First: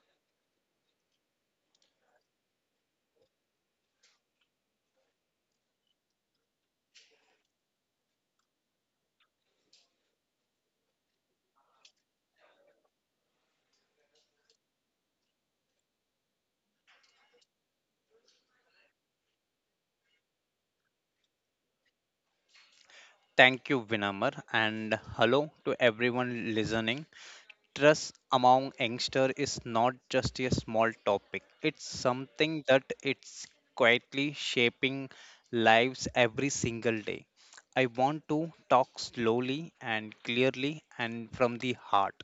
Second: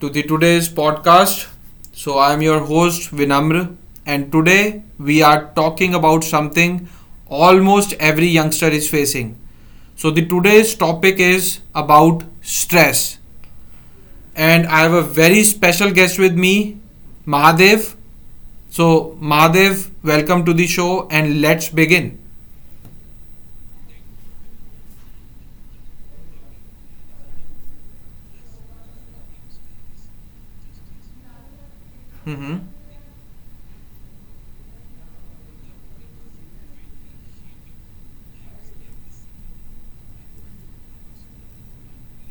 to the today's podcast. So I am your host Vinamr and today we are talking about something almost every youngster is facing. So the today's topic is about stress and I have a very special guest with me Mahadev. So Mahadev, welcome to the show and let's begin. Thank you, Vinamar, and hello to everyone listening. Trust among youngsters is not just a small topic. It's Mhm. something that it's quietly shaping lives every single day. I want to talk slowly and clearly and from the heart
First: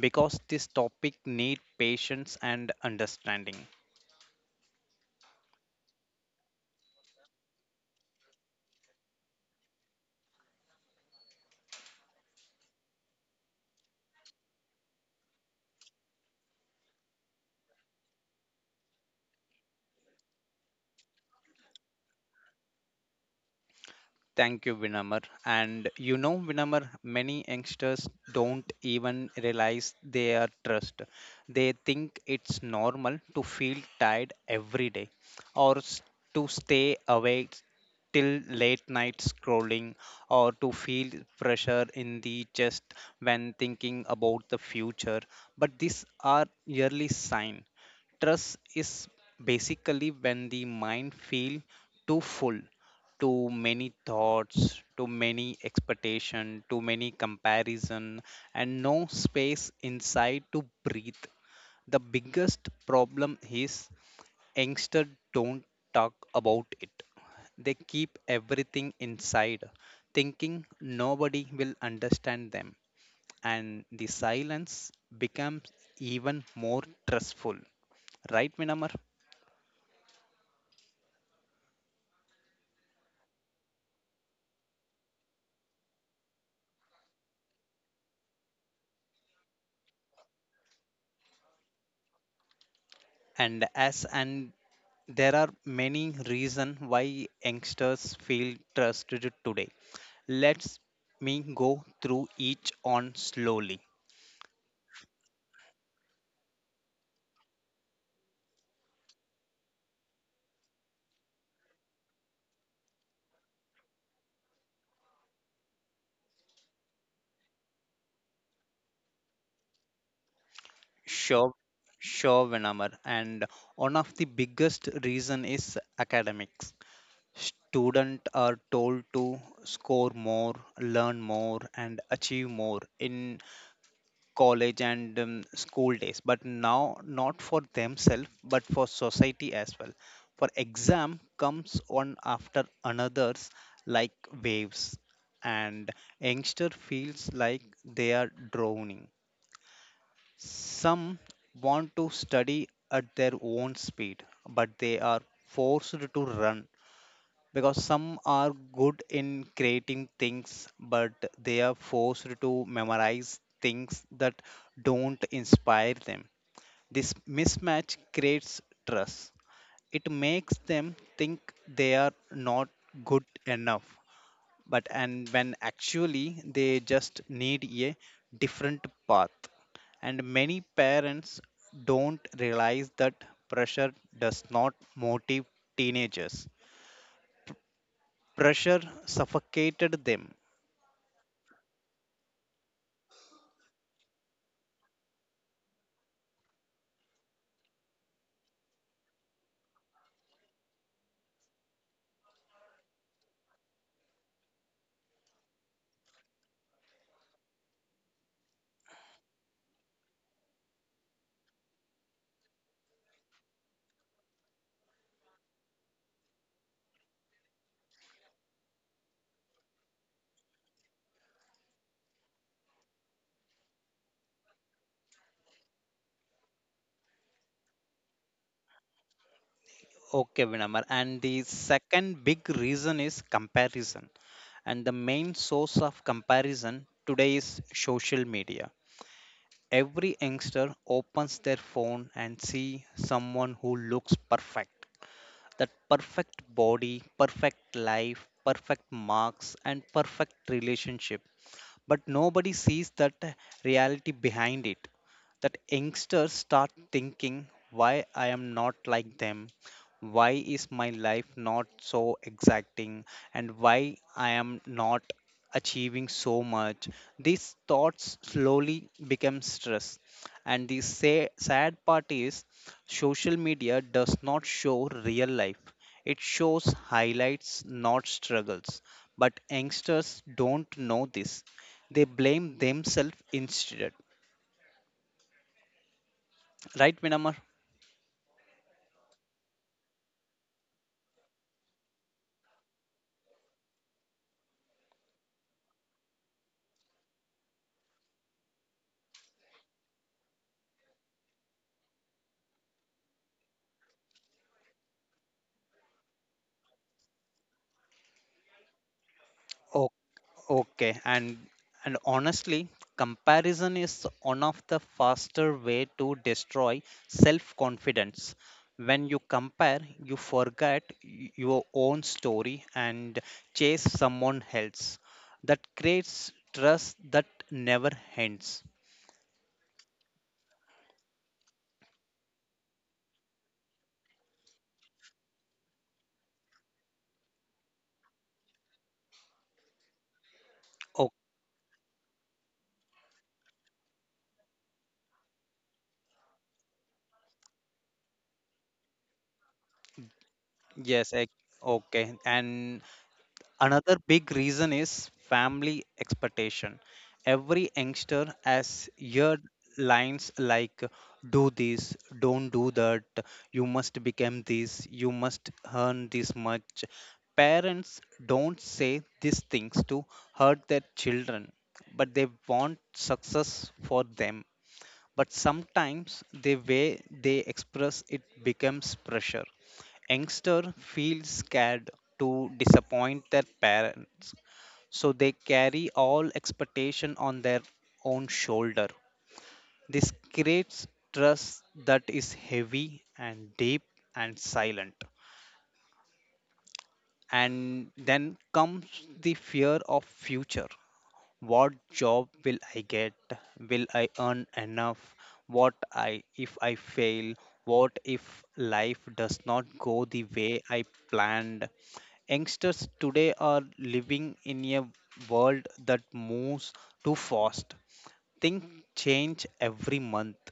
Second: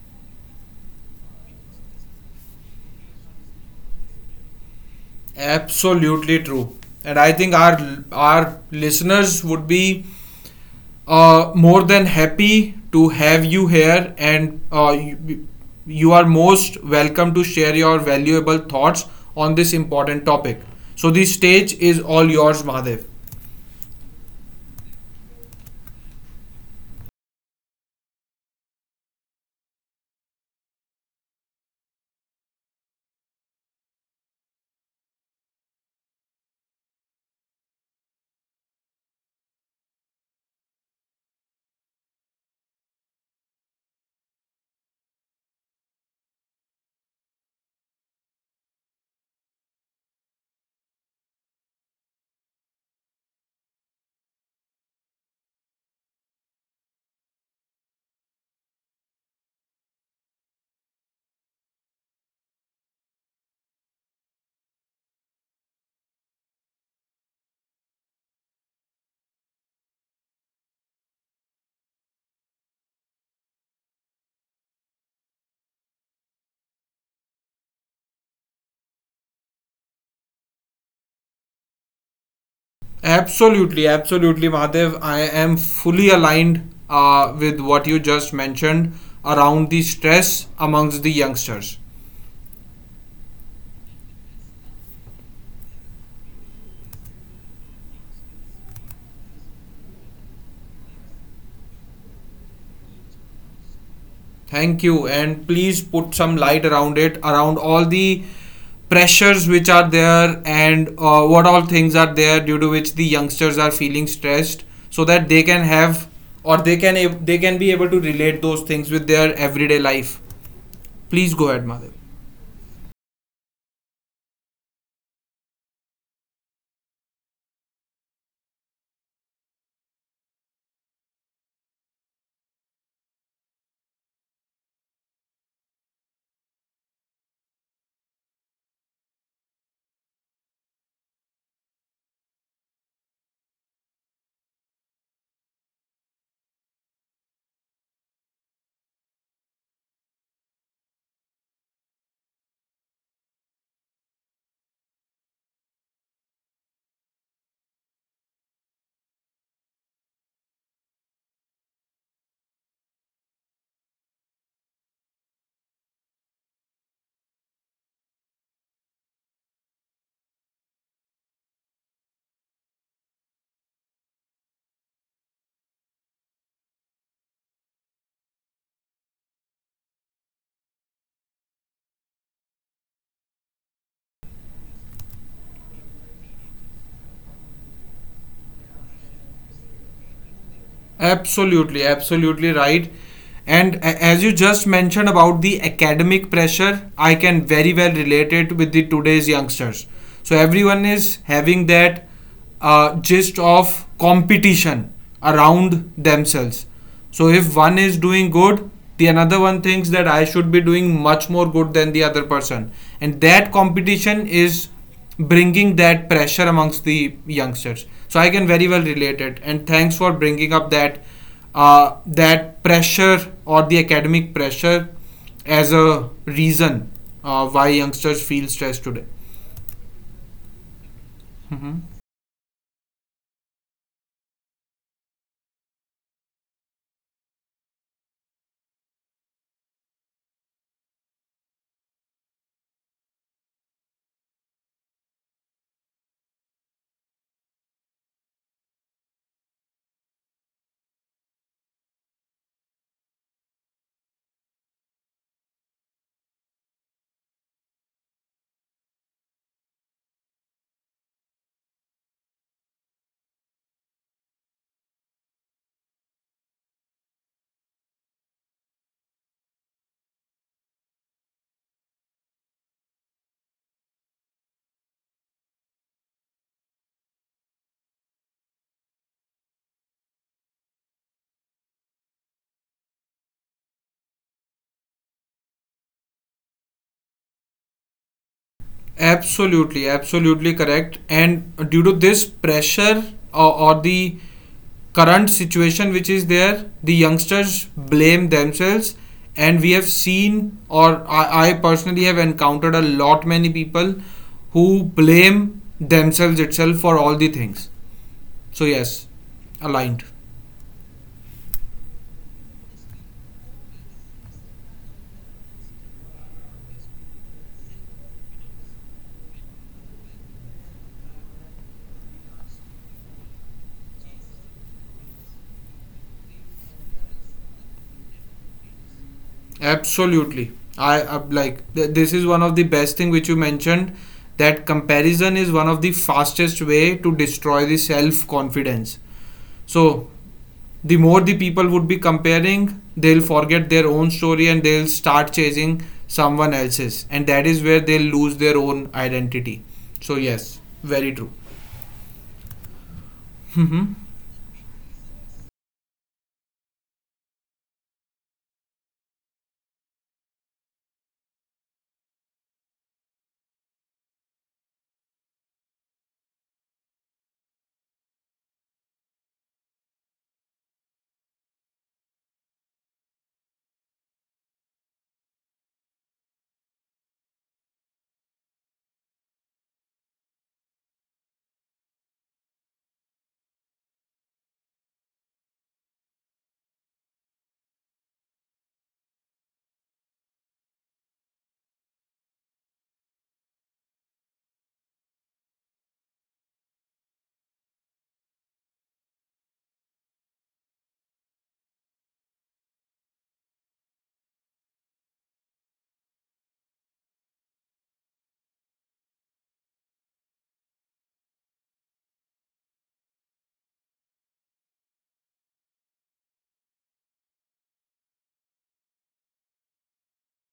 because this topic need patience and understanding. Absolutely true. And I think our listeners would be more than happy to have you here, and you are most welcome to share your valuable thoughts on this important topic. So, the stage is all yours, Mahadev. Thank you, Vinamar. And Vinamar, many youngsters don't even realize they are stressed. They think it's normal to feel tired every day or to stay awake till late night scrolling or to feel pressure in the chest when thinking about the future. But these are yearly signs. Stress is basically when the mind feel too full, too many thoughts, too many expectation, too many comparison, and no space inside to breathe. The biggest problem is youngsters don't talk about it. They keep everything inside, thinking nobody will understand them, and the silence becomes even more stressful, right, Minamar? Absolutely, absolutely, Mahadev. I am fully aligned with what you just mentioned around the stress amongst the youngsters. And there are many reasons why youngsters feel trusted today. Let's me go through each on slowly. Thank you, and please put some light around it, around all the pressures which are there, and what all things are there due to which the youngsters are feeling stressed, so that they can have or they can they can be able to relate those things with their everyday life. Please go sure ahead, Madhav. sure Vinamar, and one of the biggest reason is academics. Students are told to score more, learn more and achieve more in college and school days, but now not for themselves but for society as well. For exam comes one after another's like waves, and youngster feels like they are drowning. Some want to study at their own speed but they are forced to run because some are good in creating things but they are forced to memorize things that don't inspire them. This mismatch creates trust. It makes them think they are not good enough, but and when actually they just need a different path. And many parents don't realize that pressure does not motivate teenagers. Pressure suffocated them. Absolutely, absolutely right. And as you just mentioned about the academic pressure, I can very well relate it with the today's youngsters. So everyone is having that gist of competition around themselves. So if one is doing good, the another one thinks that I should be doing much more good than the other person, and that competition is bringing that pressure amongst the youngsters. So I can very well relate it. And thanks for bringing up that that pressure or the academic pressure as a reason why youngsters feel stressed today. Okay, Vinamar. And the Mhm. second big reason is comparison. And the main source of comparison today is social media. Every youngster opens their phone and see someone who looks perfect. That perfect body, perfect life, perfect marks, and perfect relationship. But nobody sees that reality behind it. That youngsters start thinking, why I am not like them? Why is my life not so exacting? And why I am not achieving so much? These thoughts slowly become stress. And the sad part is social media does not show real life. It shows highlights, not struggles, but youngsters don't know this. They blame themselves instead. Right, Vinamar? Absolutely, absolutely correct. And due to this pressure or the current situation which is there, the youngsters blame themselves. And we have seen, or I personally have encountered a lot many people who blame themselves itself for all the things. So, yes, Oh, aligned. okay, and honestly, comparison is one of the faster way to destroy self-confidence. When you compare, you forget your own story and chase someone else. That creates trust that never ends. Absolutely. I like this is one of the best thing which you mentioned that comparison is one of the fastest way to destroy the self confidence. So the Oh, more the people would be comparing, they'll forget their own story and they'll start chasing someone else's and that is where they'll lose their own identity. So yes, yes, very true. Okay. And hmm another big reason is family expectation. Every youngster has heard lines like, do this, don't do that, you must become this, you must earn this much. Parents don't say these things to hurt their children, but they want success for them, but sometimes the way they express it becomes pressure. Youngster feels scared to disappoint their parents, so they carry all expectation on their own shoulder. This creates trust that is heavy and deep and silent. And then comes the fear of future. What job will I get? Will I earn enough? What I if I fail? What if life does not go the way I planned? Youngsters today are living in a world that moves too fast. Things change every month,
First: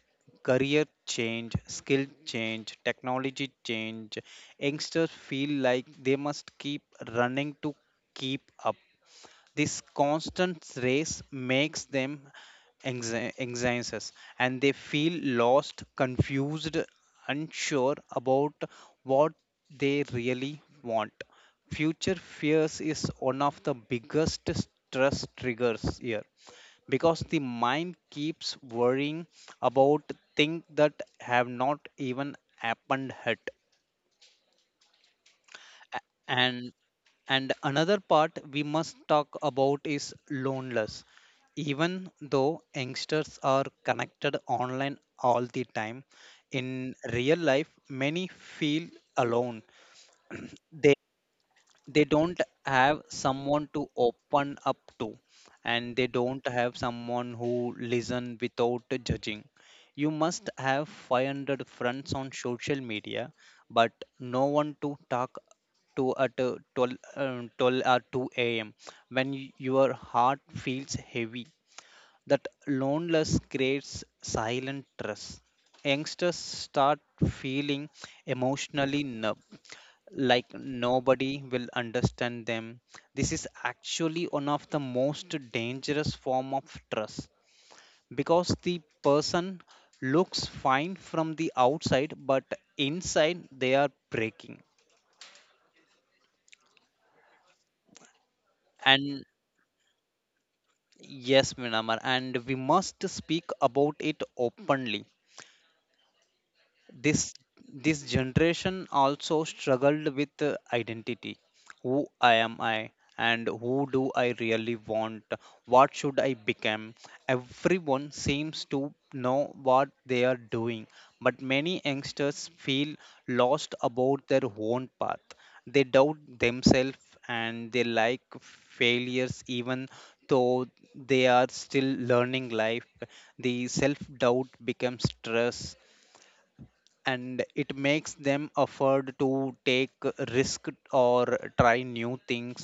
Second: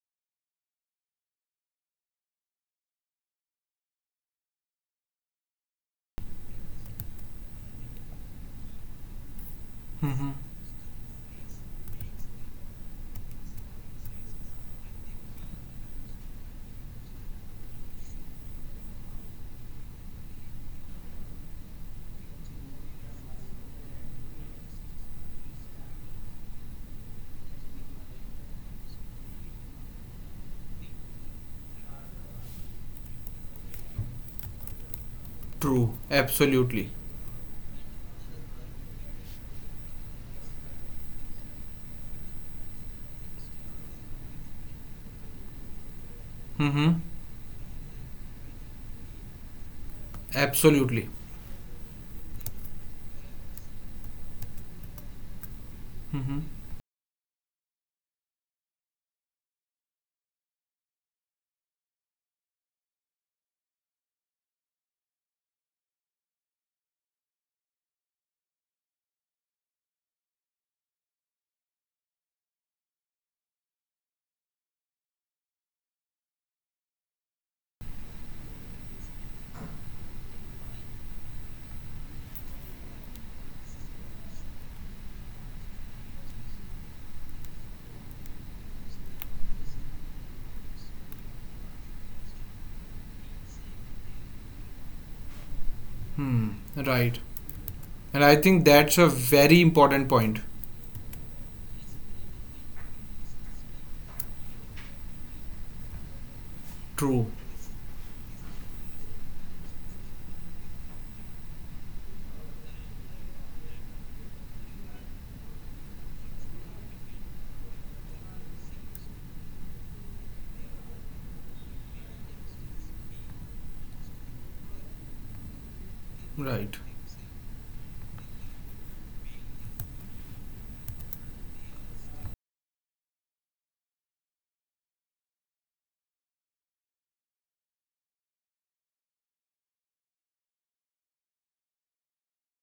career change, skill change, technology change. Youngsters feel like they must keep running to keep up. This hmm constant race makes them anxious, and they feel lost, confused, unsure about what they really want. Future fears is one of the biggest stress triggers here because the mind keeps worrying about things that have not even happened yet. True. and Absolutely. And another part we must talk about is loneliness. Even though youngsters are connected online all the time, hmm in real life, many feel alone. Absolutely. They don't have someone to open up to, and they hmm don't have someone who listen without judging. You must have 500 friends on social media but no one to talk to at 12, 12 or 2 a.m when your heart feels heavy. That loneliness creates silent stress. Youngsters start feeling emotionally numb, like nobody will understand them. This is actually one of the most dangerous form of trust because the person looks fine from the outside but inside they are breaking. Hmm. Right. And I think that's a And very important point. yes, Minamar, and we must speak about it openly. True. This this generation also struggled with identity. Who I am I? And who do I really want? What should I become? Everyone seems to know what they are doing, but many youngsters feel lost about their own path. They doubt Right. themselves, and they like failures even though they are still learning life. The self doubt becomes stress, and it makes them afford to take risk or try new things.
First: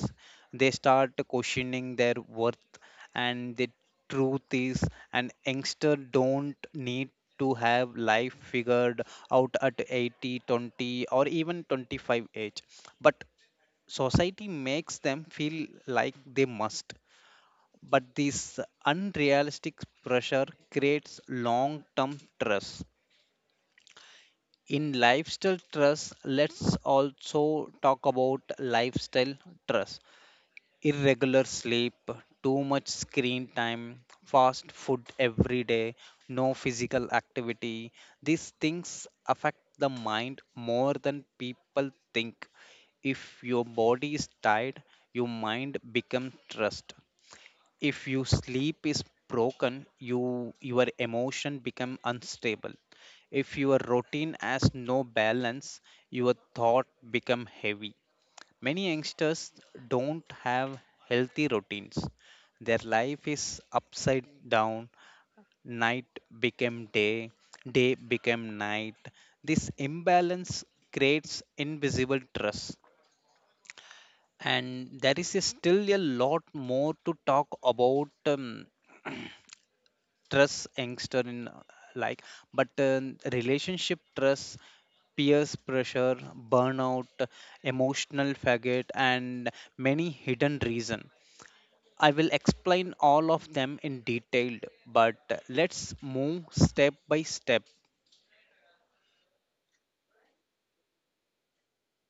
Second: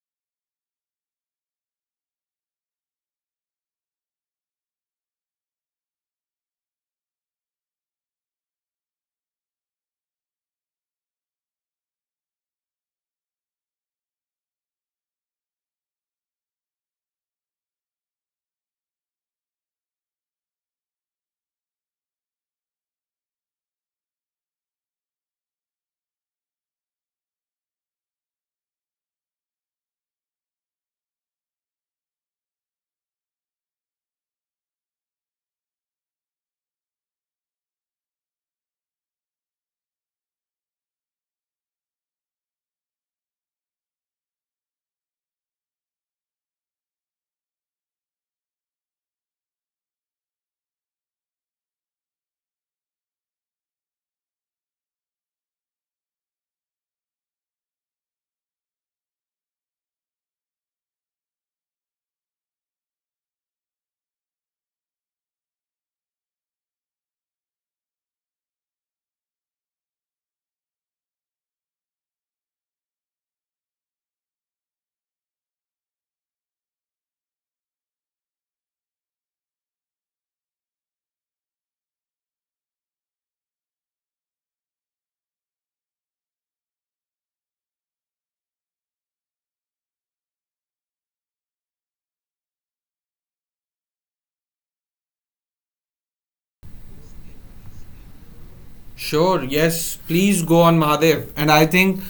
They start questioning their worth. And the truth is, an youngster don't need to have life figured out at 80 20 or even 25 age, but society makes them feel like they must, but this unrealistic pressure creates long term stress in lifestyle trust. Let's also talk about lifestyle trust. Irregular sleep, too much screen time, fast food every day, no physical activity. These things affect the mind more than people think. If your body is tired, your mind becomes stressed. If your sleep is broken, you your emotion become unstable. If your routine has no balance, your thought become heavy. Many youngsters don't have healthy routines. Their life is upside down. Night became day, day became night. This imbalance creates invisible stress. And there is still a lot more to talk about. um, Trust youngster in like but relationship trust, peers pressure, burnout, emotional faggot, and many hidden reason. I will explain all of them in detail, but let's move step by step. Sure, yes. Please go on Mahadev. And I think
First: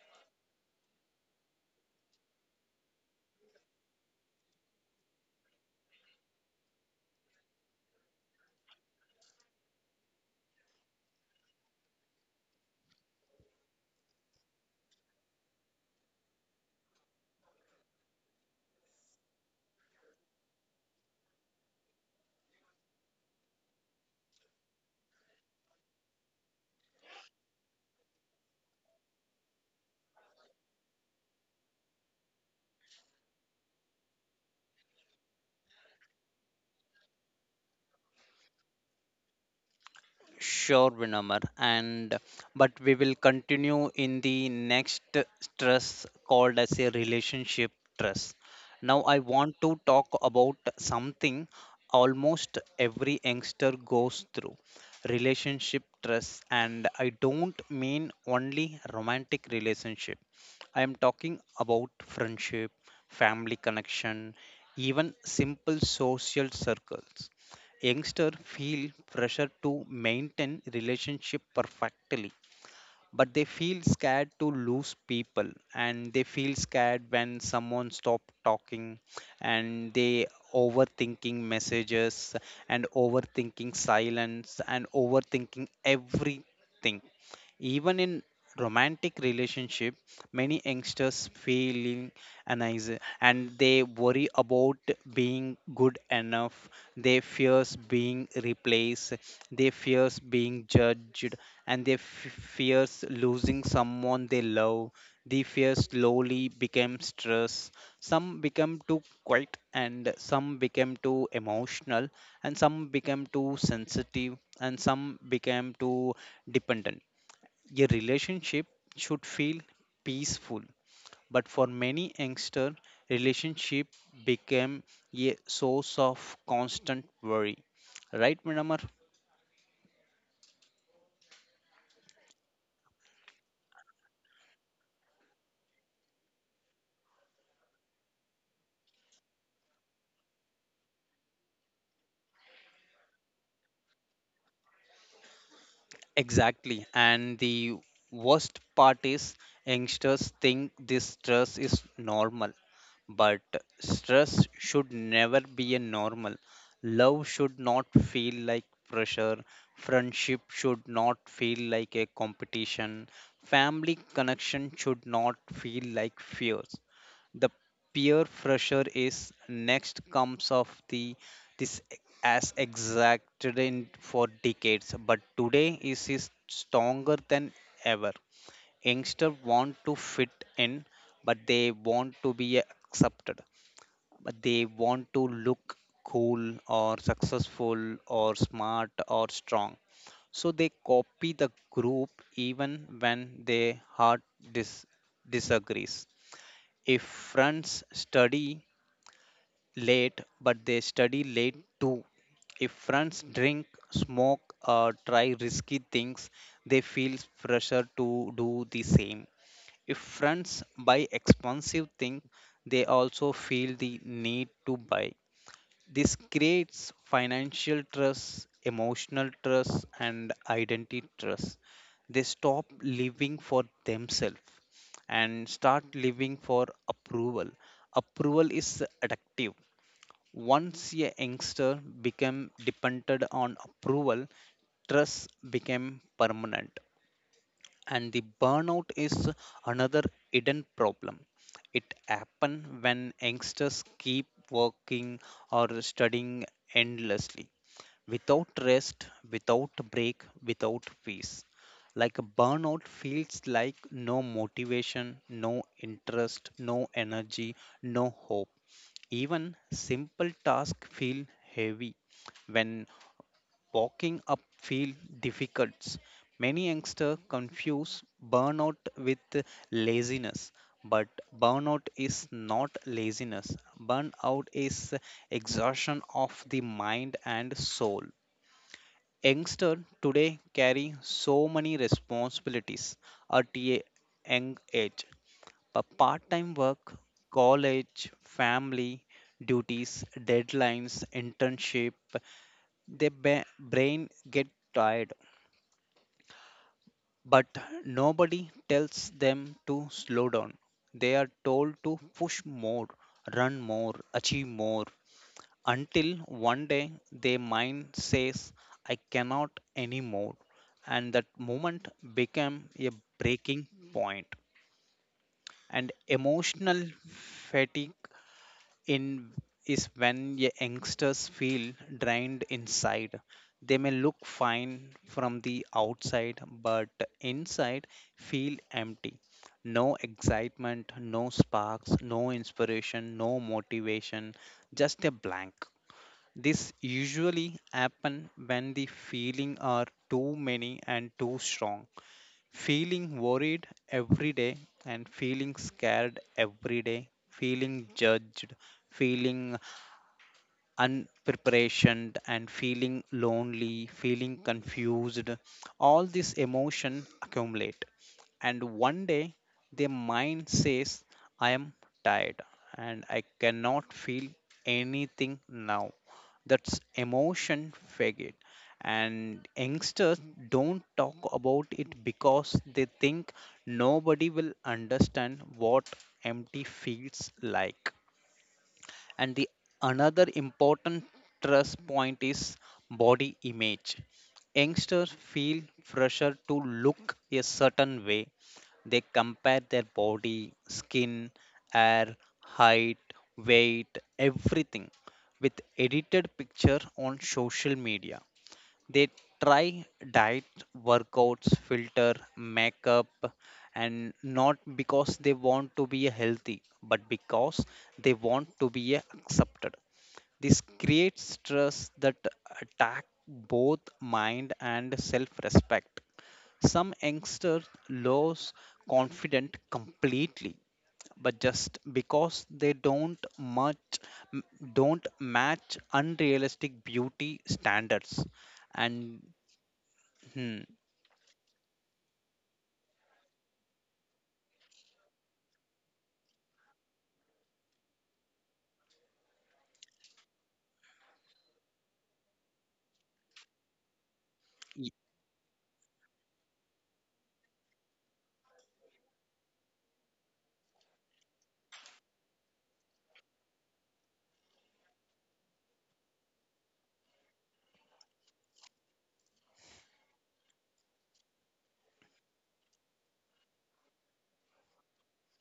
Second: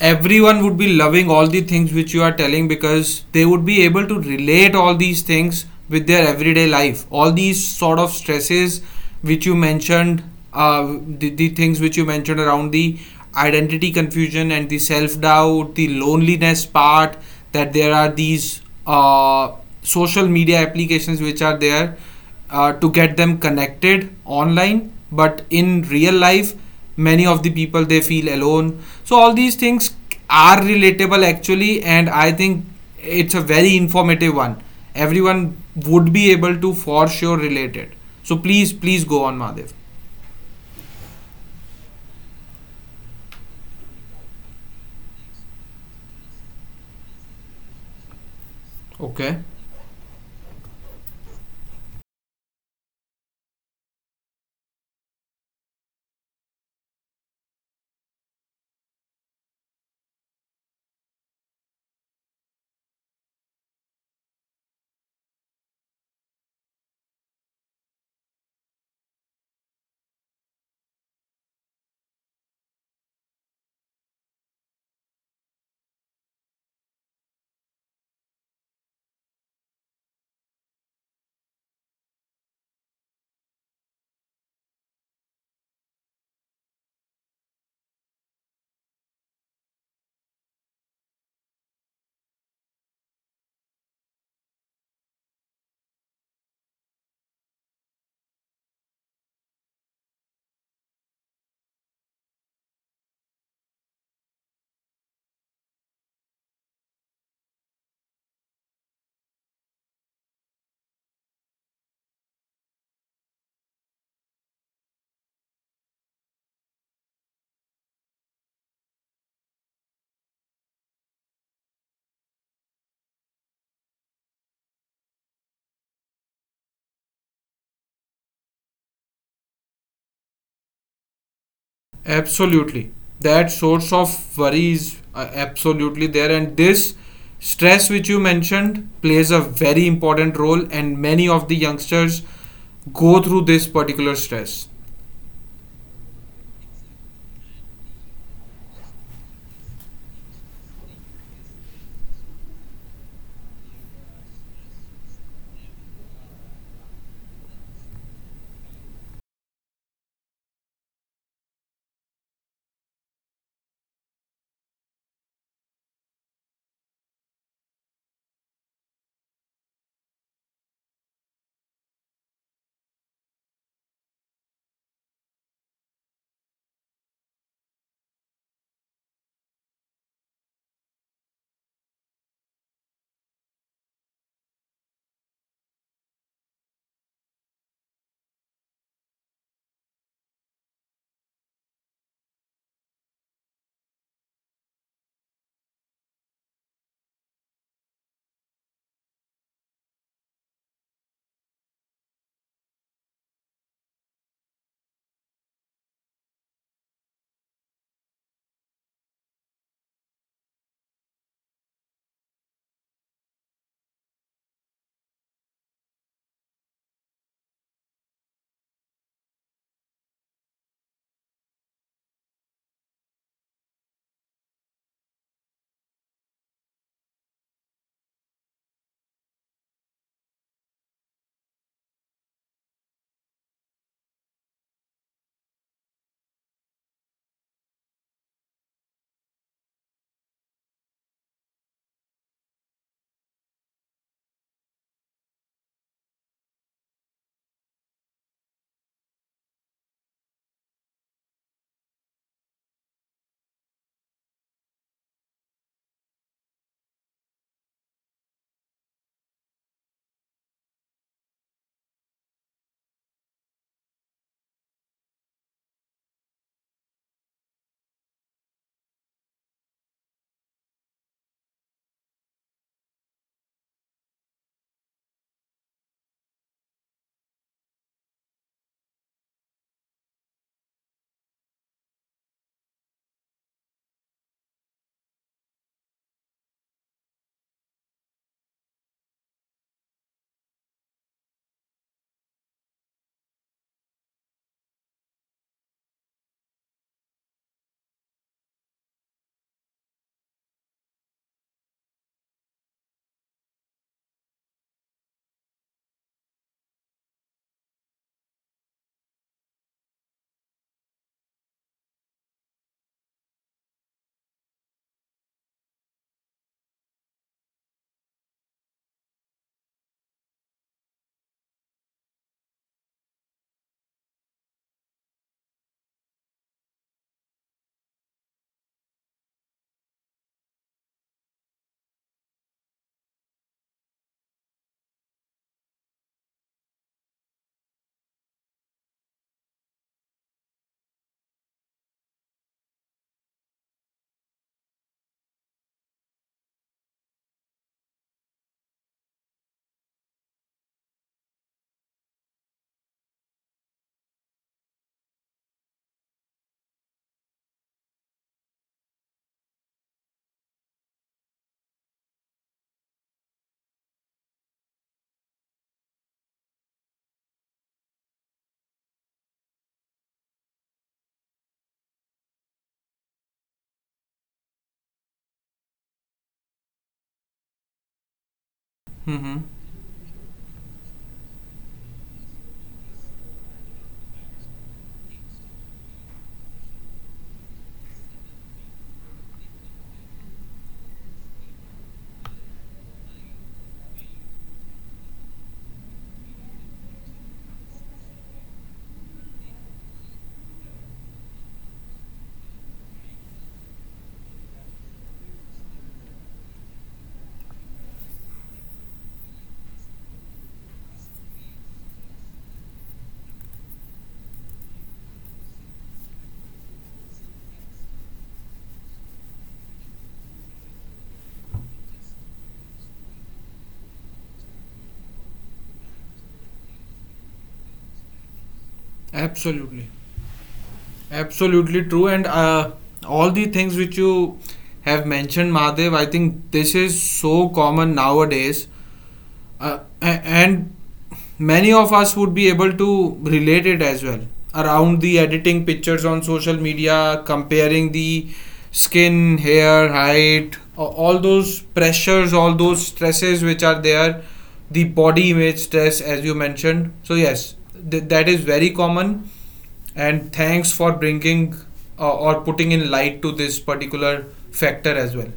everyone would be loving all the things which you are telling because they would be able to relate all these things with their everyday life. All these sort of stresses which you mentioned, the things which you mentioned around the identity confusion and the self doubt, the loneliness part, that there are these uh, social media applications which are there to get them connected online but in real life many of the people they feel alone, so all these things are relatable actually and I think it's a very informative one. Everyone would be able to for sure relate it. So please, please go on, Madhav. Sure, Vinamar. And but we will continue in the next stress called as a relationship stress. Now I Okay. want to talk about something almost every youngster goes through. Relationship stress, and I don't mean only romantic relationship. I am talking about friendship, family connection, even simple social circles. Youngster feel pressure to maintain relationship perfectly, but they feel scared to lose people, and they feel scared when someone stop talking, and they overthinking messages and overthinking silence and overthinking everything. Even in romantic relationship, many youngsters feeling uneasy and they worry about being good enough. They fears being replaced. They fears being judged, and they fears losing someone they love. The fear slowly became stress. Some become too quiet, and some became too emotional, and some became too sensitive, and some became too dependent. Your relationship should feel peaceful, but for many youngster, relationship became a source of constant worry. Right, Minamar? Absolutely. That source of worry is absolutely there. And this stress, which you mentioned, plays a very important role. And many of the youngsters go through this particular stress. Exactly. And the worst part is youngsters think this stress is normal. But stress should never be a normal. Love should not feel like pressure. Friendship should not feel like a competition. Family connection should not feel like fears. The peer pressure is next comes of the this as exacted in for decades, but today is stronger than ever. Youngsters want to fit in, but they want to be accepted, but they want to look cool or successful or smart or strong, so they copy the group even when their heart dis- disagrees. If friends study late, but they study late too. If friends drink, smoke or try risky things, they feel pressure to do the same. If friends buy expensive things, they also feel the need to buy. This creates financial trust, emotional trust, and identity trust. They stop living for themselves and start living for approval. Approval is addictive. Once a youngster became dependent on approval, trust became permanent. And the burnout is another hidden problem. It happens when youngsters keep working or studying endlessly without rest, without break, without peace. Like a burnout feels like no motivation, no interest, no energy, no hope. Even simple tasks feel heavy when walking up feel difficult. Many youngsters confuse burnout with laziness, but burnout is not laziness. Burnout is exhaustion of the mind and soul. Youngsters today carry so many responsibilities at a young age. A part-time work, college, family, duties, deadlines, internship, their brain get tired. But nobody tells them to slow down. They are told to push more, run more, achieve more, until one day their mind says, I cannot anymore. And that moment became a breaking point. And emotional fatigue in is when youngsters feel drained inside. They may look fine from the outside, but inside feel empty. No excitement, no sparks, no inspiration, no motivation, just a blank. This usually happen when the feeling are too many and too strong, feeling worried every day and feeling scared every day, feeling judged, feeling unprepared and feeling lonely, feeling confused. All these emotion accumulate, and one day their mind says, I am tired and I cannot feel anything now. That's emotion faggot, and youngsters don't talk about it because they think nobody will understand what empty feels like. Mm-hmm. And the another important trust point is body image. Youngsters feel pressure to look a certain way. They compare their body, skin, hair, height, weight, everything with edited picture on social media. They try diet, workouts, filter, makeup, and not because they want to be healthy, but because they want to be accepted. This creates stress that attack both mind and self respect. Some youngsters lose confidence completely, but just because they don't match unrealistic beauty standards and Absolutely. Hmm. Absolutely true. And all the things which you have mentioned, Mahadev, I think this is so common nowadays and many of us would be able to relate it as well Y- around the editing pictures on social media, comparing the skin, hair, height, all those pressures, all those stresses which are there, the body image stress as you mentioned. So yes, that is very common. And thanks for bringing or putting in light to this particular factor as well.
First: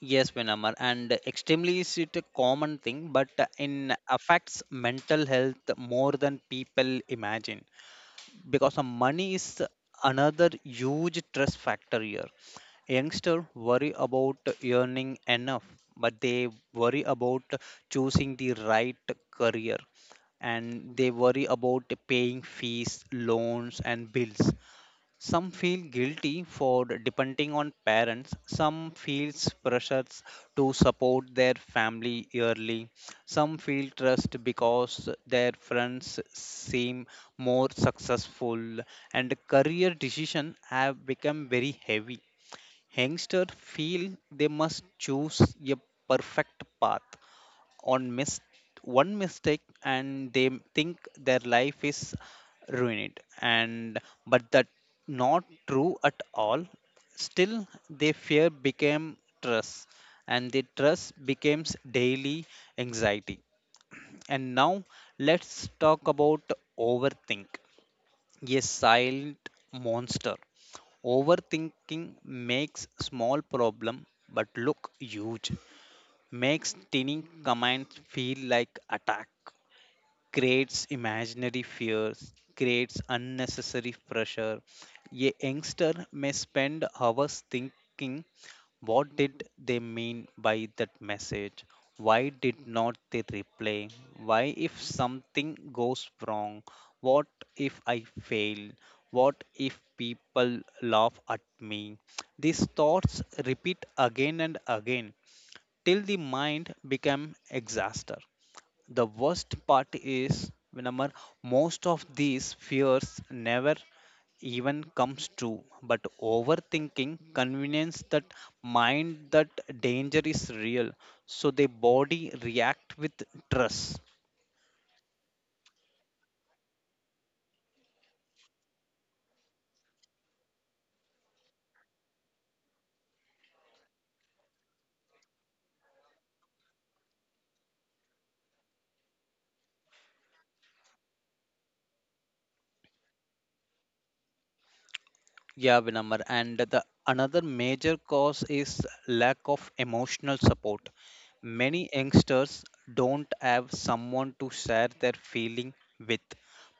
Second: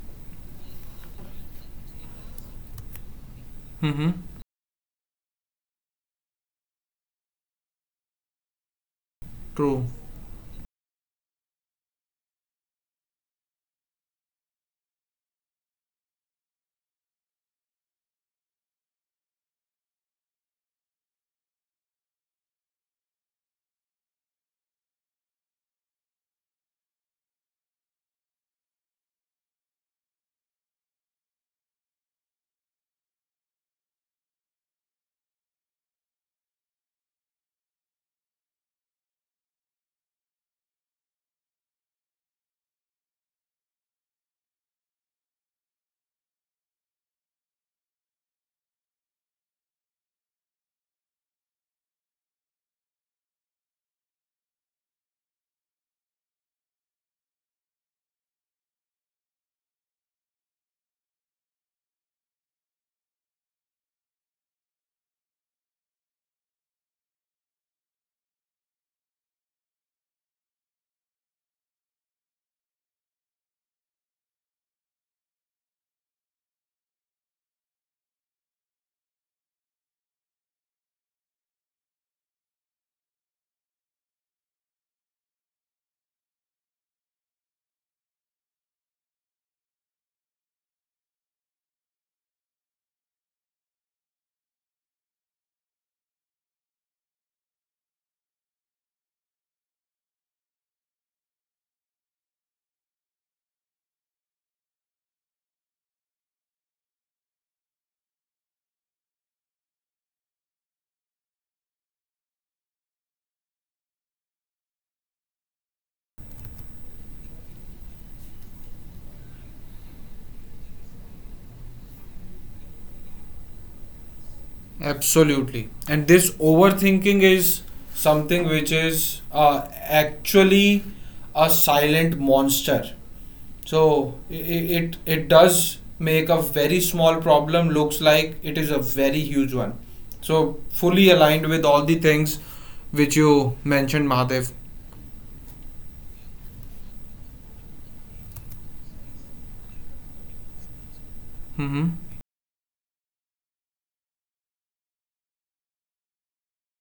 Yes, Vinamar, and extremely is it a common thing, but in Mm-hmm. affects mental health more than people imagine because the money is True. another huge stress factor here. Youngster worry about earning enough, but they worry about choosing the right career, and they worry about paying fees, loans, and bills. Some feel guilty for depending on parents. Some feels pressures to support their family yearly. Some feel trust because their friends seem more successful, and career decision have become very heavy. Youngsters feel they must choose a perfect path. on mis- One mistake and they think their life is ruined, and but that not true at all. Still their fear became trust, and the trust becomes daily anxiety. And now let's talk about overthink, a silent monster. Overthinking makes small problem but look huge, makes tiny commands feel like attack, creates imaginary fears, creates unnecessary pressure. A youngster may spend hours thinking, what did they mean by that message? Why did not they reply? Why if something goes wrong? What if I fail? What if people laugh at me? These thoughts repeat again and again till the mind become exhausted. The worst part is whenever most of these fears never even comes true, but overthinking convinces that mind that danger is real, so the body react with stress. Absolutely. And this overthinking is something which is actually a silent monster. So it does make a very small problem looks like it is a very huge one. So fully aligned with all the things which you mentioned, Mahadev. Yeah, Vinamar. And the another major cause is lack of emotional support. Mm-hmm. Many youngsters don't have someone to share their feeling with,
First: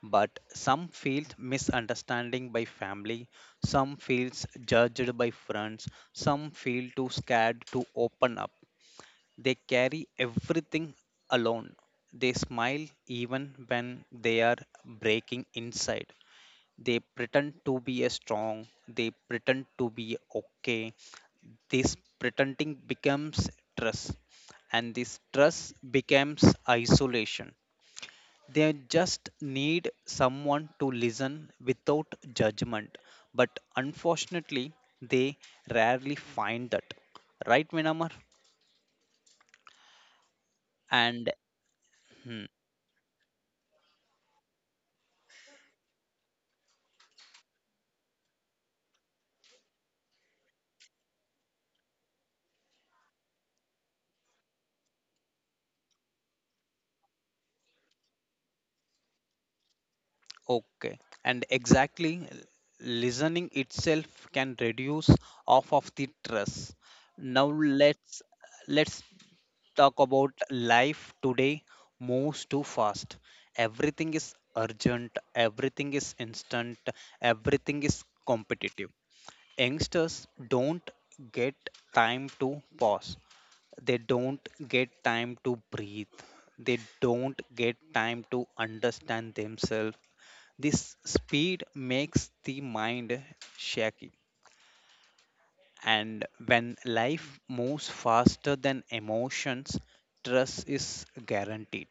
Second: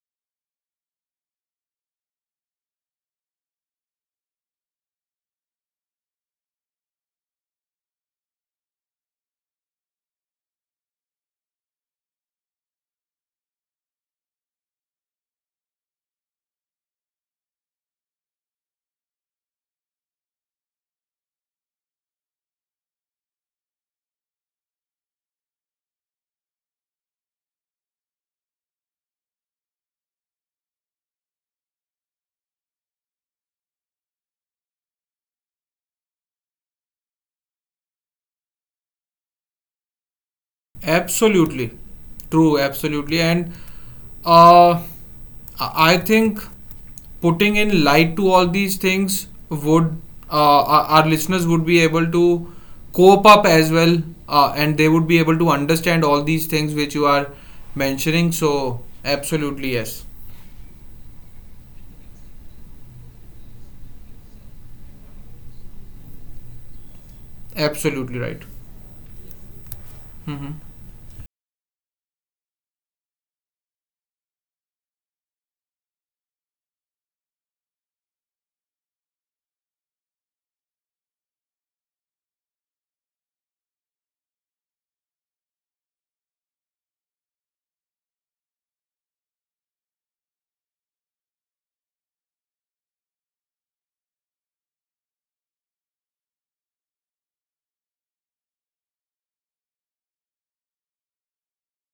but some feel misunderstanding by family, some feels judged by friends, some feel too scared to open up. They carry everything alone. They smile even when they are breaking inside. They pretend to be a strong, they pretend to be okay. This pretending becomes stress, and this stress becomes isolation. They just need someone to listen without judgment, but unfortunately they rarely find that, right Vinamar? And Absolutely. hmm, True, absolutely. And uh, I think putting in light to all these things would our listeners would be able to cope up as well, and they would be able to understand all these things which you are mentioning. So, absolutely, yes. Okay, and exactly, listening itself can reduce off of the stress. Now Absolutely let's right. let's talk about Mm-hmm. life today moves too fast. Everything is urgent, everything is instant, everything is competitive. Youngsters don't get time to pause. They don't get time to breathe. They don't get time to understand themselves. This speed makes the mind shaky. And when life moves faster than emotions, trust is guaranteed.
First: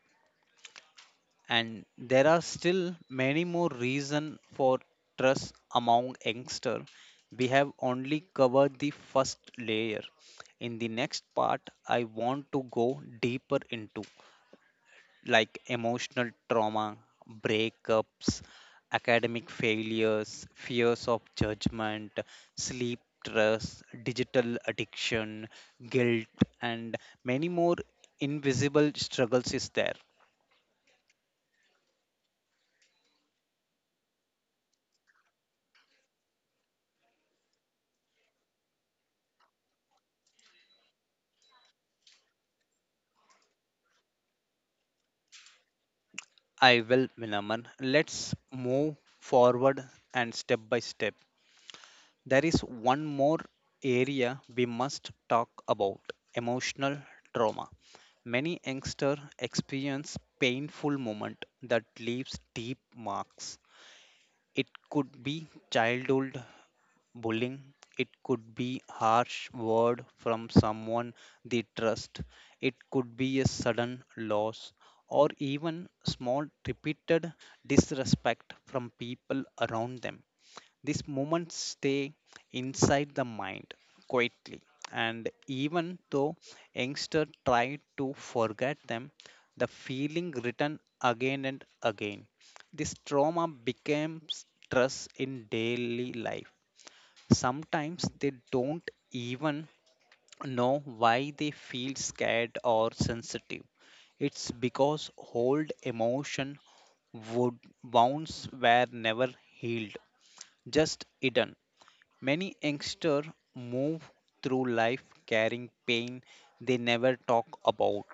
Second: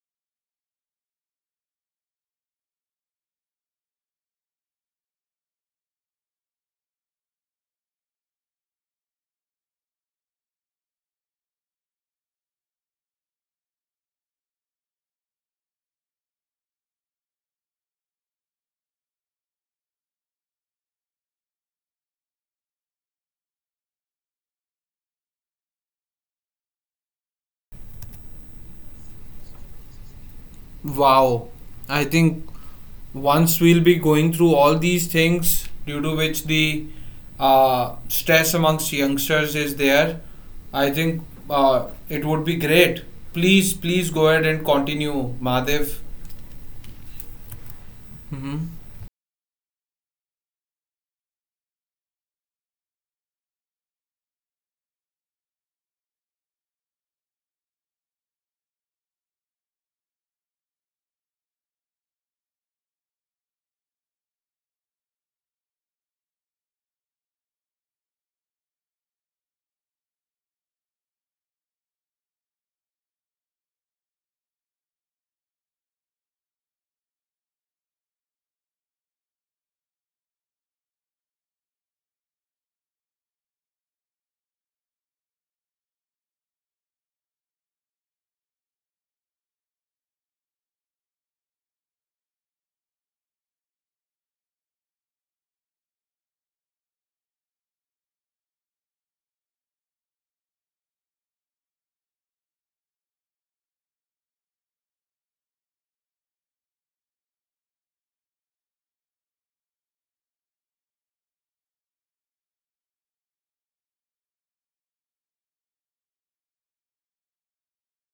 And there are still many more reasons for trust among youngsters. We have only covered the first layer. In the next part, I want to go deeper into like emotional trauma, breakups, academic failures, fears of judgment, sleep stress, digital addiction, guilt, and many more invisible struggles is there. Wow. I think once we'll be going through all these things due to which the stress amongst youngsters is there, I think it would be great. Please, please go ahead and continue, Madhav. I will, Minaman. Let's Hmm. move forward and step by step. There is one more area we must talk about, emotional trauma. Many youngsters experience painful moment that leaves deep marks. It could be childhood bullying, it could be harsh word from someone they trust, it could be a sudden loss or even small repeated disrespect from people around them. These moments stay inside the mind quietly, and even though youngsters try to forget them, the feeling return again and again. This trauma becomes stress in daily life. Sometimes they don't even know why they feel scared or sensitive. It's because old emotion would wounds were never healed, just hidden. Many youngsters move through life carrying pain they never talk about,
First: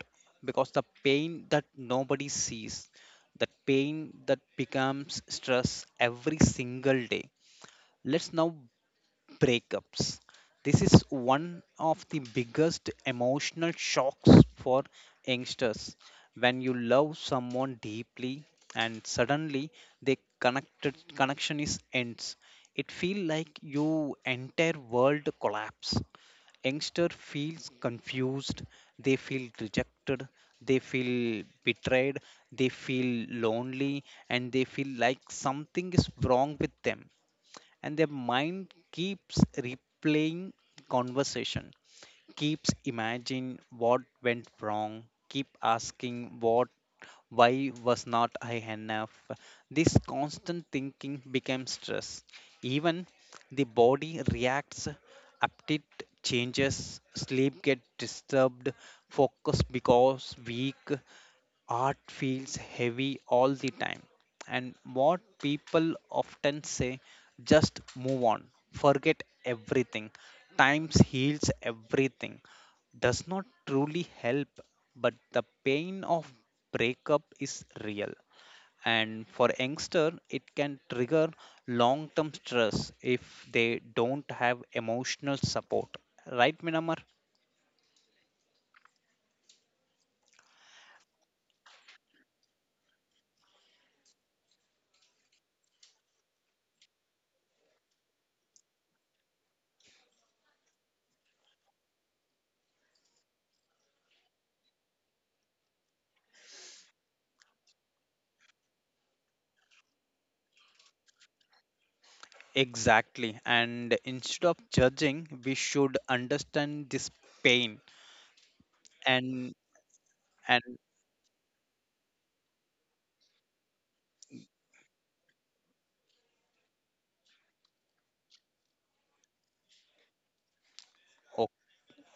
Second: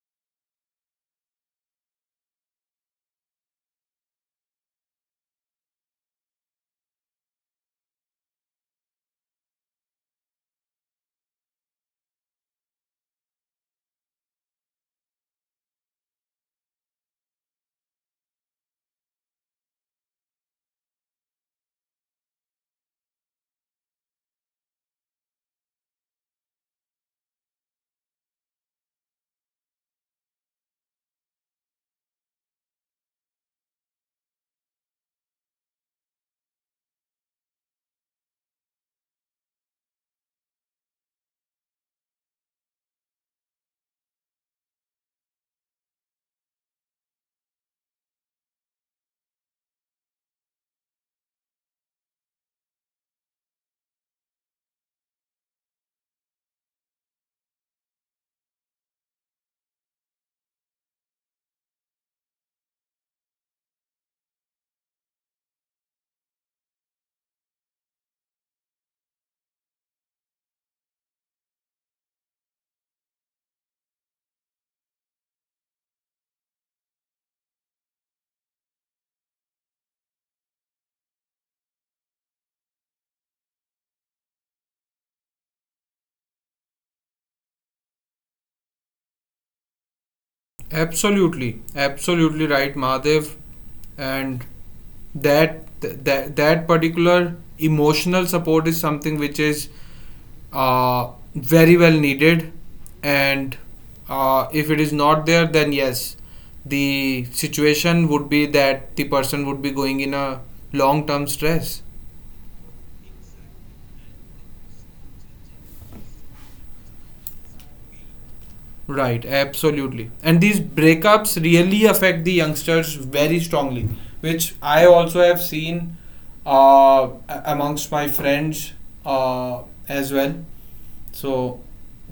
because the pain that nobody sees, that pain that becomes stress every single day. Let's now breakups. This is one of the biggest emotional shocks for youngsters. When you love someone deeply and suddenly the connected connection is ends, it feels like your entire world collapse. Youngster feels confused, they feel rejected, they feel betrayed, they feel lonely, and they feel like something is wrong with them. And their mind keeps replaying conversation, keeps imagining what went wrong, keep asking what, why was not I enough? This constant thinking becomes stress. Even the body reacts, appetite changes, sleep get disturbed, focus becomes weak, art feels heavy all the time. And what people often say, just move on, forget everything, times heals everything, does not truly help. But the pain of breakup is real, and for youngster it can trigger long term stress if they don't have emotional support, right Minamar? Absolutely, absolutely right, Mahadev. And that particular emotional support is something which is very well needed. And if it is not there, then yes, the situation would be that the person would be going in a long term stress. Exactly. And instead of judging, we should understand this pain. Right, and absolutely. And and these breakups really affect the youngsters very strongly, which I also have seen amongst my friends uh, as well. o- So,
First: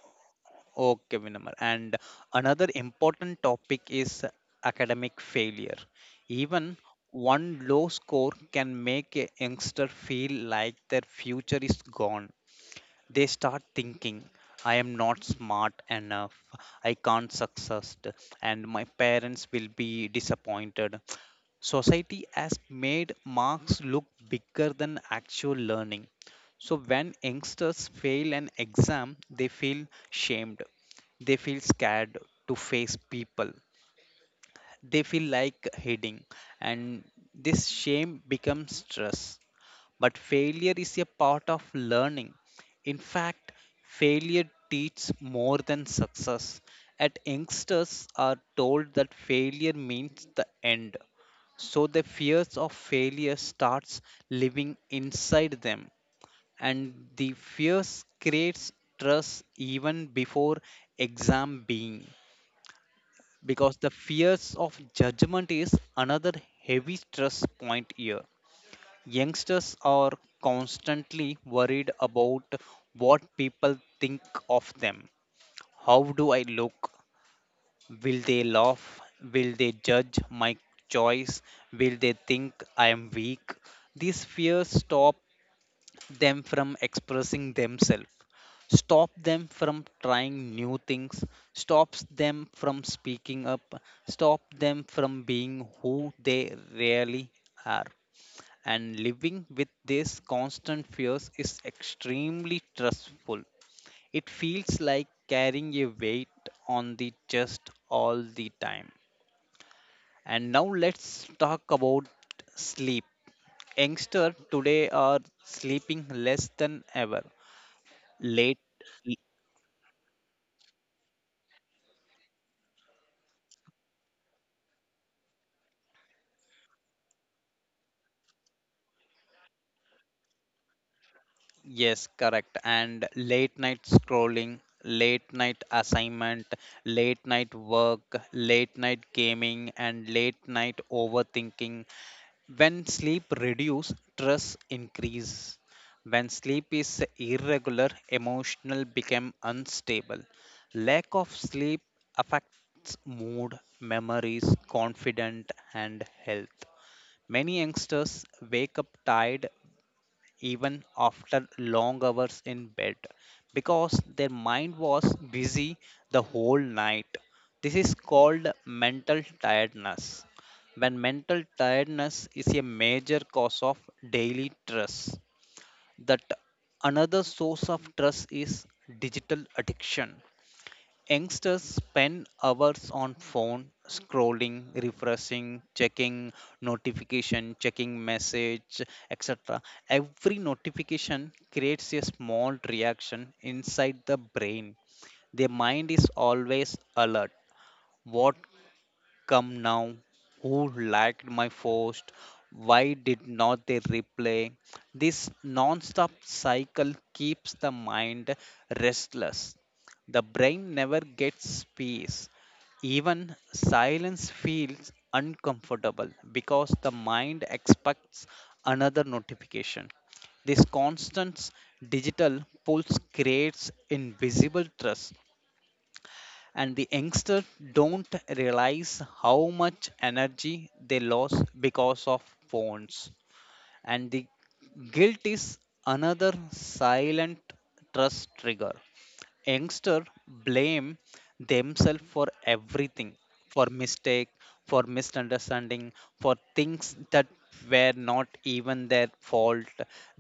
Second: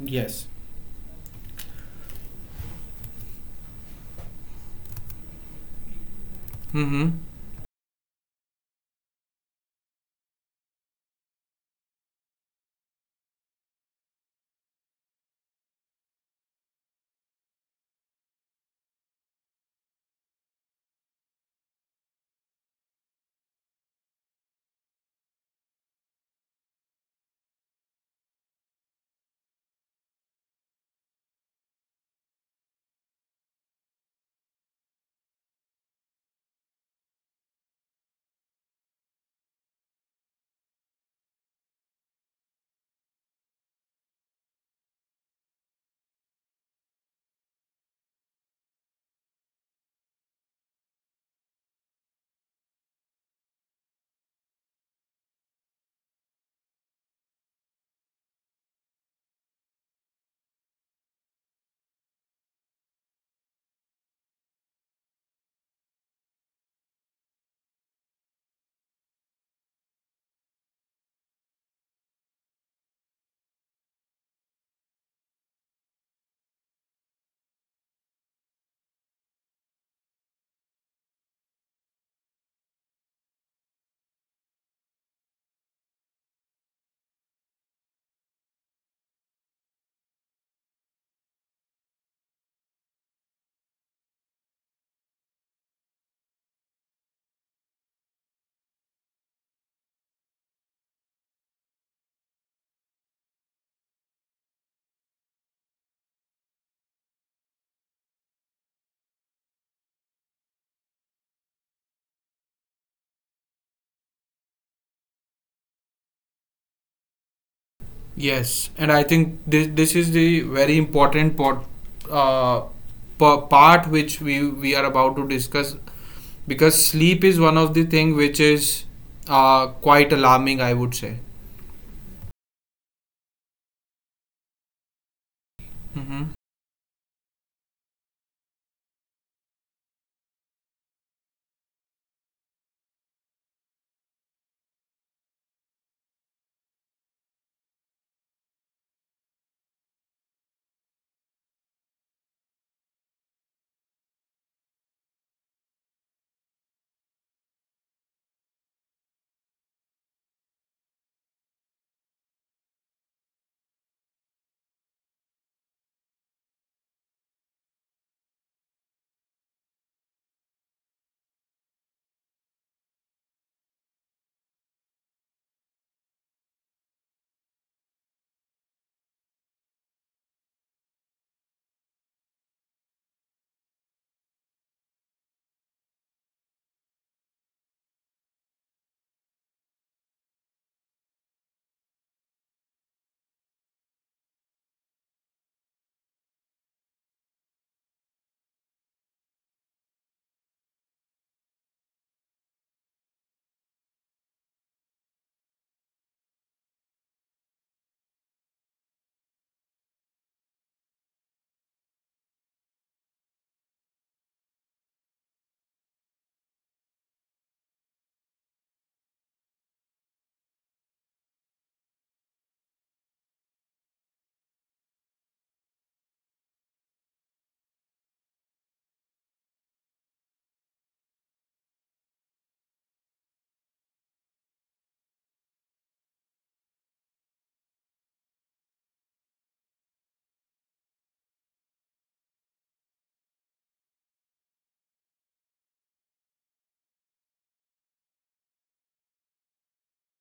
yes. okay, Vinamar. And another important topic is academic failure. Even Mm-hmm. one low score can make a youngster feel like their future is gone. They start thinking, I am not smart enough, I can't succeed, and my parents will be disappointed. Society has made marks look bigger than actual learning. So when youngsters fail an exam, they feel shamed. They feel scared to face people. They feel like hiding, and this shame becomes stress. But failure is a part of learning. In fact, failure teaches more than success. At youngsters are told that failure means the end. So the fears of failure starts living inside them, and the fears creates stress even before exam being, because the fears of judgment is another heavy stress point here. Youngsters are constantly worried about what people think of them. How do I look? Will they laugh? Will they judge my choice? Will they think I am weak? These fears stop them from expressing themselves, stop them from trying new things, stops them from speaking up, stop them from being who they really are. And living with these constant fears is extremely stressful. It feels like carrying a weight on the chest all the time. And now let's talk about sleep. Youngsters today are sleeping less than ever. Late, Yes, and I think this is the very important part, uh, part which we are about to discuss because sleep is one of the thing which is quite alarming, I would say. yes, correct. And late night scrolling, late night Mm-hmm. assignment, late night work, late night gaming, and late night overthinking. When sleep reduce, stress increase. When sleep is irregular, emotional become unstable. Lack of sleep affects mood, memories, confidence, and health. Many youngsters wake up tired even after long hours in bed because their mind was busy the whole night. This is called mental tiredness. When mental tiredness is a major cause of daily stress, that another source of stress is digital addiction. Youngsters spend hours on phone scrolling, refreshing, checking notification, checking message, etc. Every notification creates a small reaction inside the brain. The mind is always alert. What come now, who liked my post? Why did not they reply? This non-stop cycle keeps the mind restless. The brain never gets space. Even silence feels uncomfortable because the mind expects another notification. This constant digital pulse creates invisible trust, and the youngsters don't realize how much energy they lost because of phones. And the guilt is another silent trust trigger. Youngsters blame themselves for everything, for mistake, for misunderstanding, for things that were not even their fault.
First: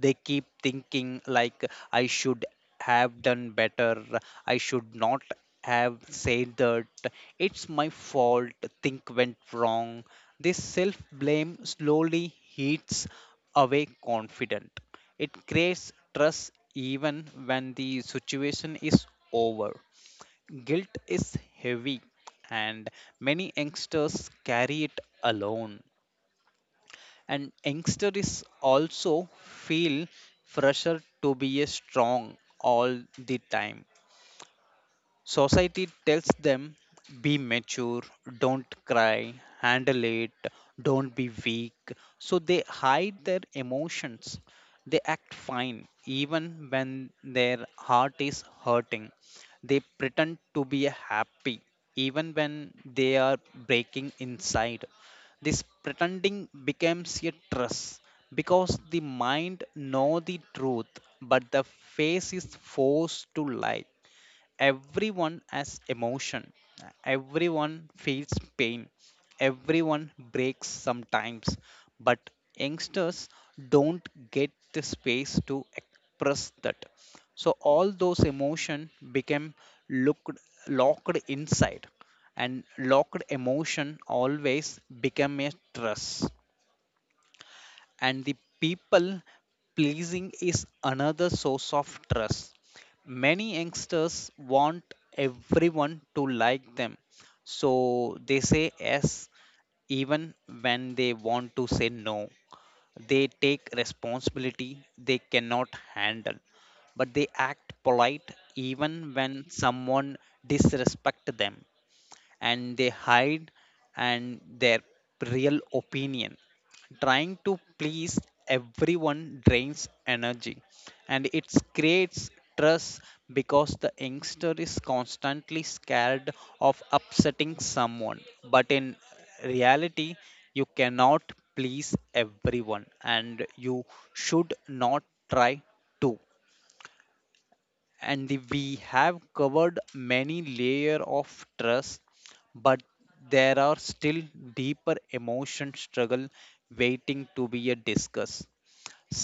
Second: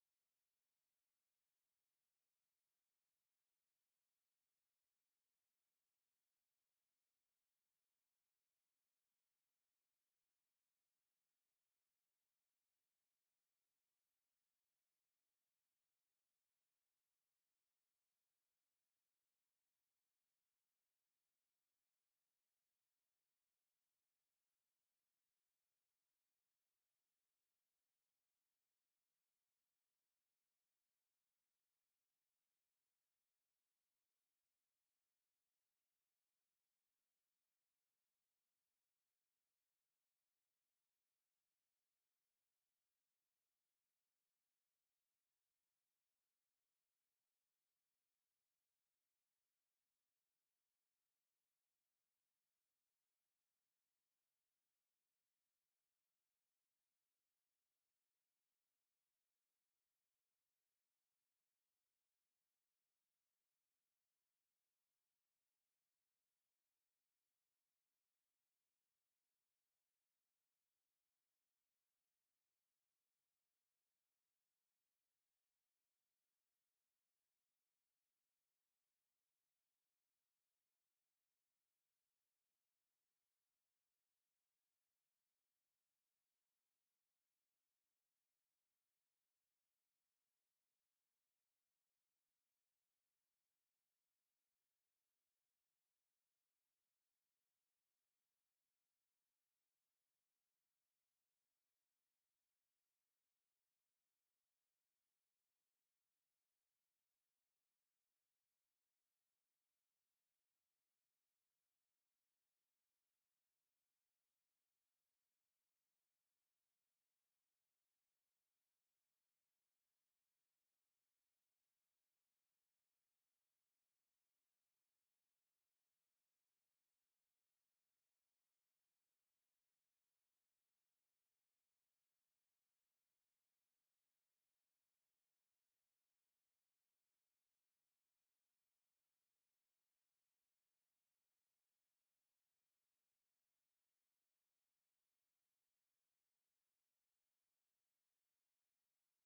They keep thinking like, I should have done better, I should not have said that, it's my fault, think went wrong. This self blame slowly eats away confident. It creates trust even when the situation is over. Guilt is heavy, and many youngsters carry it alone. And youngsters also feel pressure to be a strong all the time. Society tells them be mature, don't cry, handle it, don't be weak. So they hide their emotions. They act fine even when their heart is hurting. They pretend to be happy even when they are breaking inside. This pretending becomes a trust because the mind know the truth, but the face is forced to lie. Everyone has emotion, everyone feels pain, everyone breaks sometimes, but youngsters don't get the space to express that. So all those emotion became looked locked inside, and locked emotion always become a stress. And the people pleasing is another source of stress. Many youngsters want everyone to like them, so they say yes even when they want to say no. They take responsibility they cannot handle, but they act polite even when someone disrespect them, and they hide and their real opinion. Trying to please everyone drains energy, and it creates stress because the youngster is constantly scared of upsetting someone. But in reality, you cannot please everyone and you should not try to. We have covered many layer of trust, but there are still deeper emotion struggle waiting to be a discussed,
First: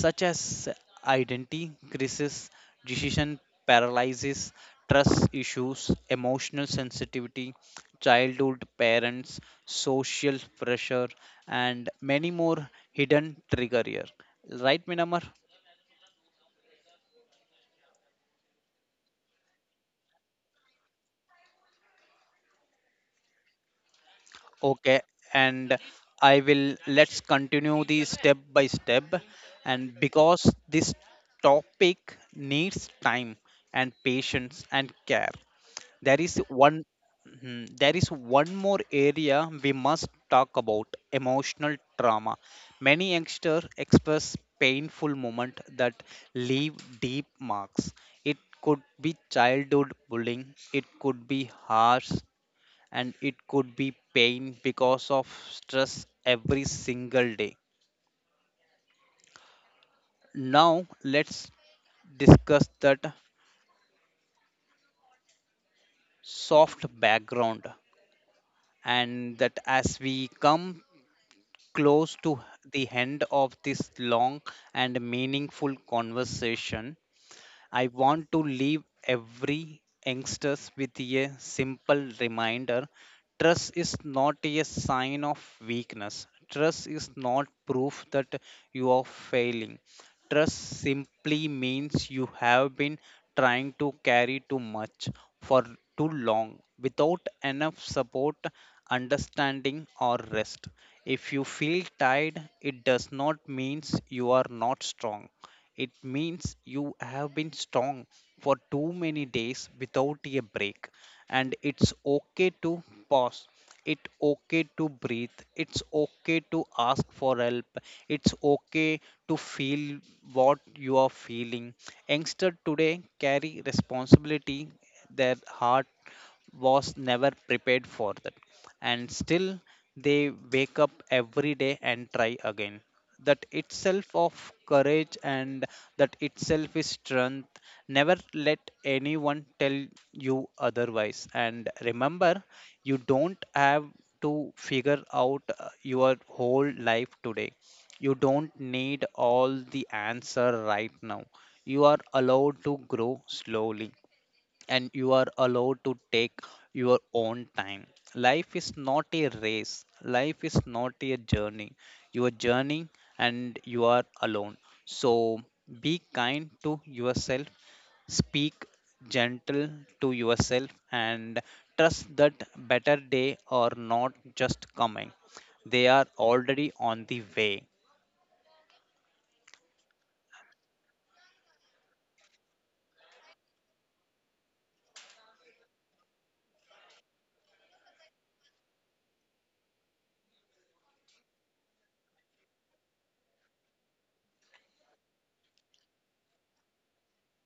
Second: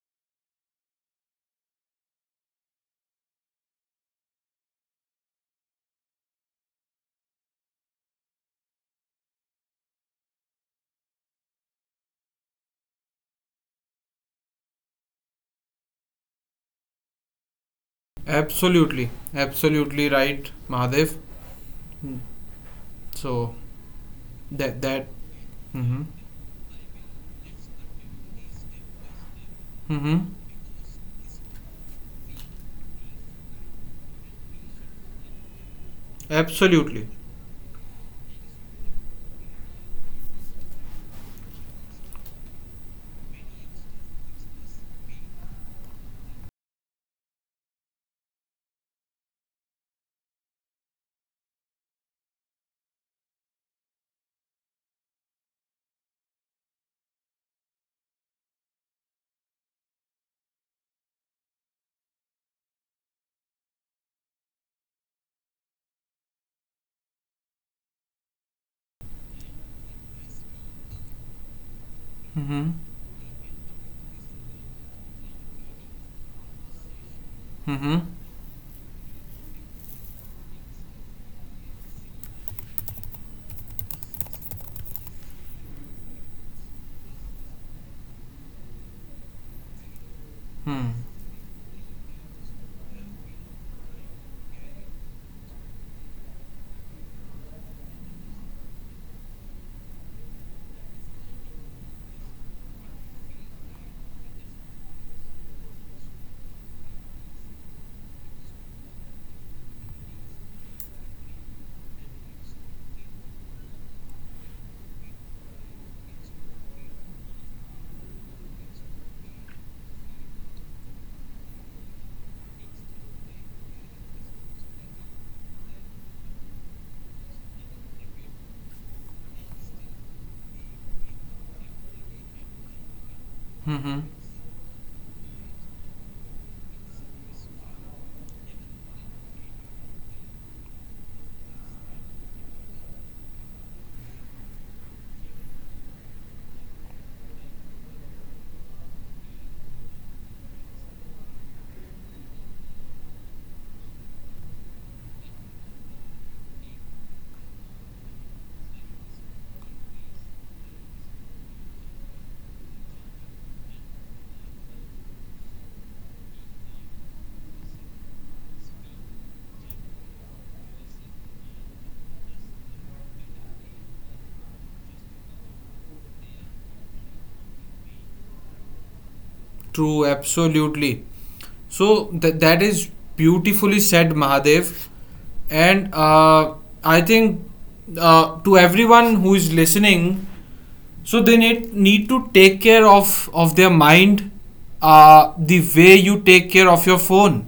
such as identity crisis, decision paralysis, trust issues, emotional sensitivity, childhood parents, social pressure, and many more hidden trigger here, right Minamar? Absolutely, absolutely right, Mahadev. Mm. So that Okay, that. and Mm-hmm. I will let's continue the step by step. And Mm-hmm. because this topic needs time and patience and care, there is one Absolutely. Mhm. there is one more area we must talk about emotional trauma. Many youngsters express painful moments that leave deep marks. It could be childhood bullying, it could be harsh, and it could be pain because of stress every single day. Now, let's discuss that soft background and that as we come close to Mm-hmm. the end of this long and meaningful conversation. I Mm-hmm. want to leave every youngsters with a simple reminder. Trust is not a sign of weakness. Trust is not proof that you are failing. Trust Mm. simply means you have been trying to carry too much for too long without enough support, understanding, or rest. If you feel tired, it does not mean you are not strong. It means you have been strong for too many days without a break. And it's okay to pause. It's okay to breathe. It's okay to ask for help. It's okay to feel what you are feeling. Youngsters today carry responsibility their heart was never prepared for that, and still they wake up every day and try again. That Mm-hmm. itself of courage, and that itself is strength. Never let anyone tell you otherwise, and remember, you don't have to figure out your whole life today. You don't need all the answer right now. You are allowed to grow slowly, and you are allowed to take your own time. Life is not a race, life is not a journey. You are journeying and you are alone. So be kind to yourself, speak gentle to yourself, and trust that better day are not just coming, they are already on the way. True. Absolutely. So that is beautifully said, Mahadev. And I think to everyone who is listening, so they need, need to take care of their mind the way you take care of your phone.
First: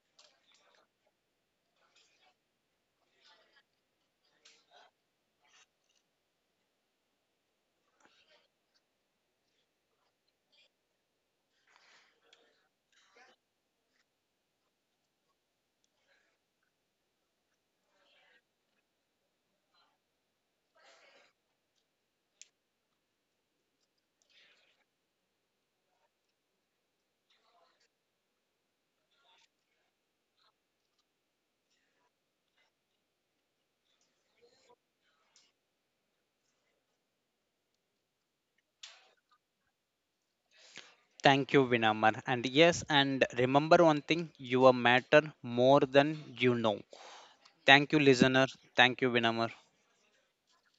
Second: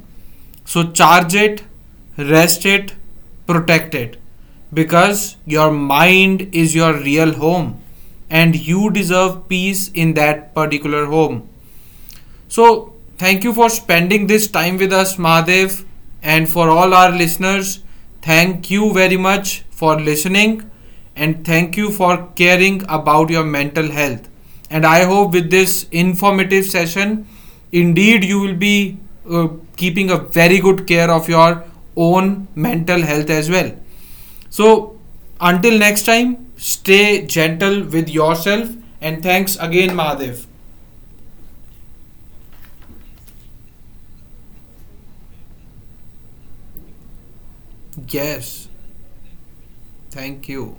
So charge it, rest it, protect it. Because your mind is your real home and you deserve peace in that particular home. So, thank you for spending this time with us, Mahadev, and for all our listeners. Thank you very much for listening and thank you for caring about your mental health. And I hope with this informative session, indeed, you will be uh, keeping a very good care of your own mental health as well. So, until next time, stay gentle with yourself and thanks again, Mahadev. Thank you, Vinamar. And yes, and remember one thing, you matter more than you know. Thank you, listener. Yes, Thank you, Vinamar. thank you.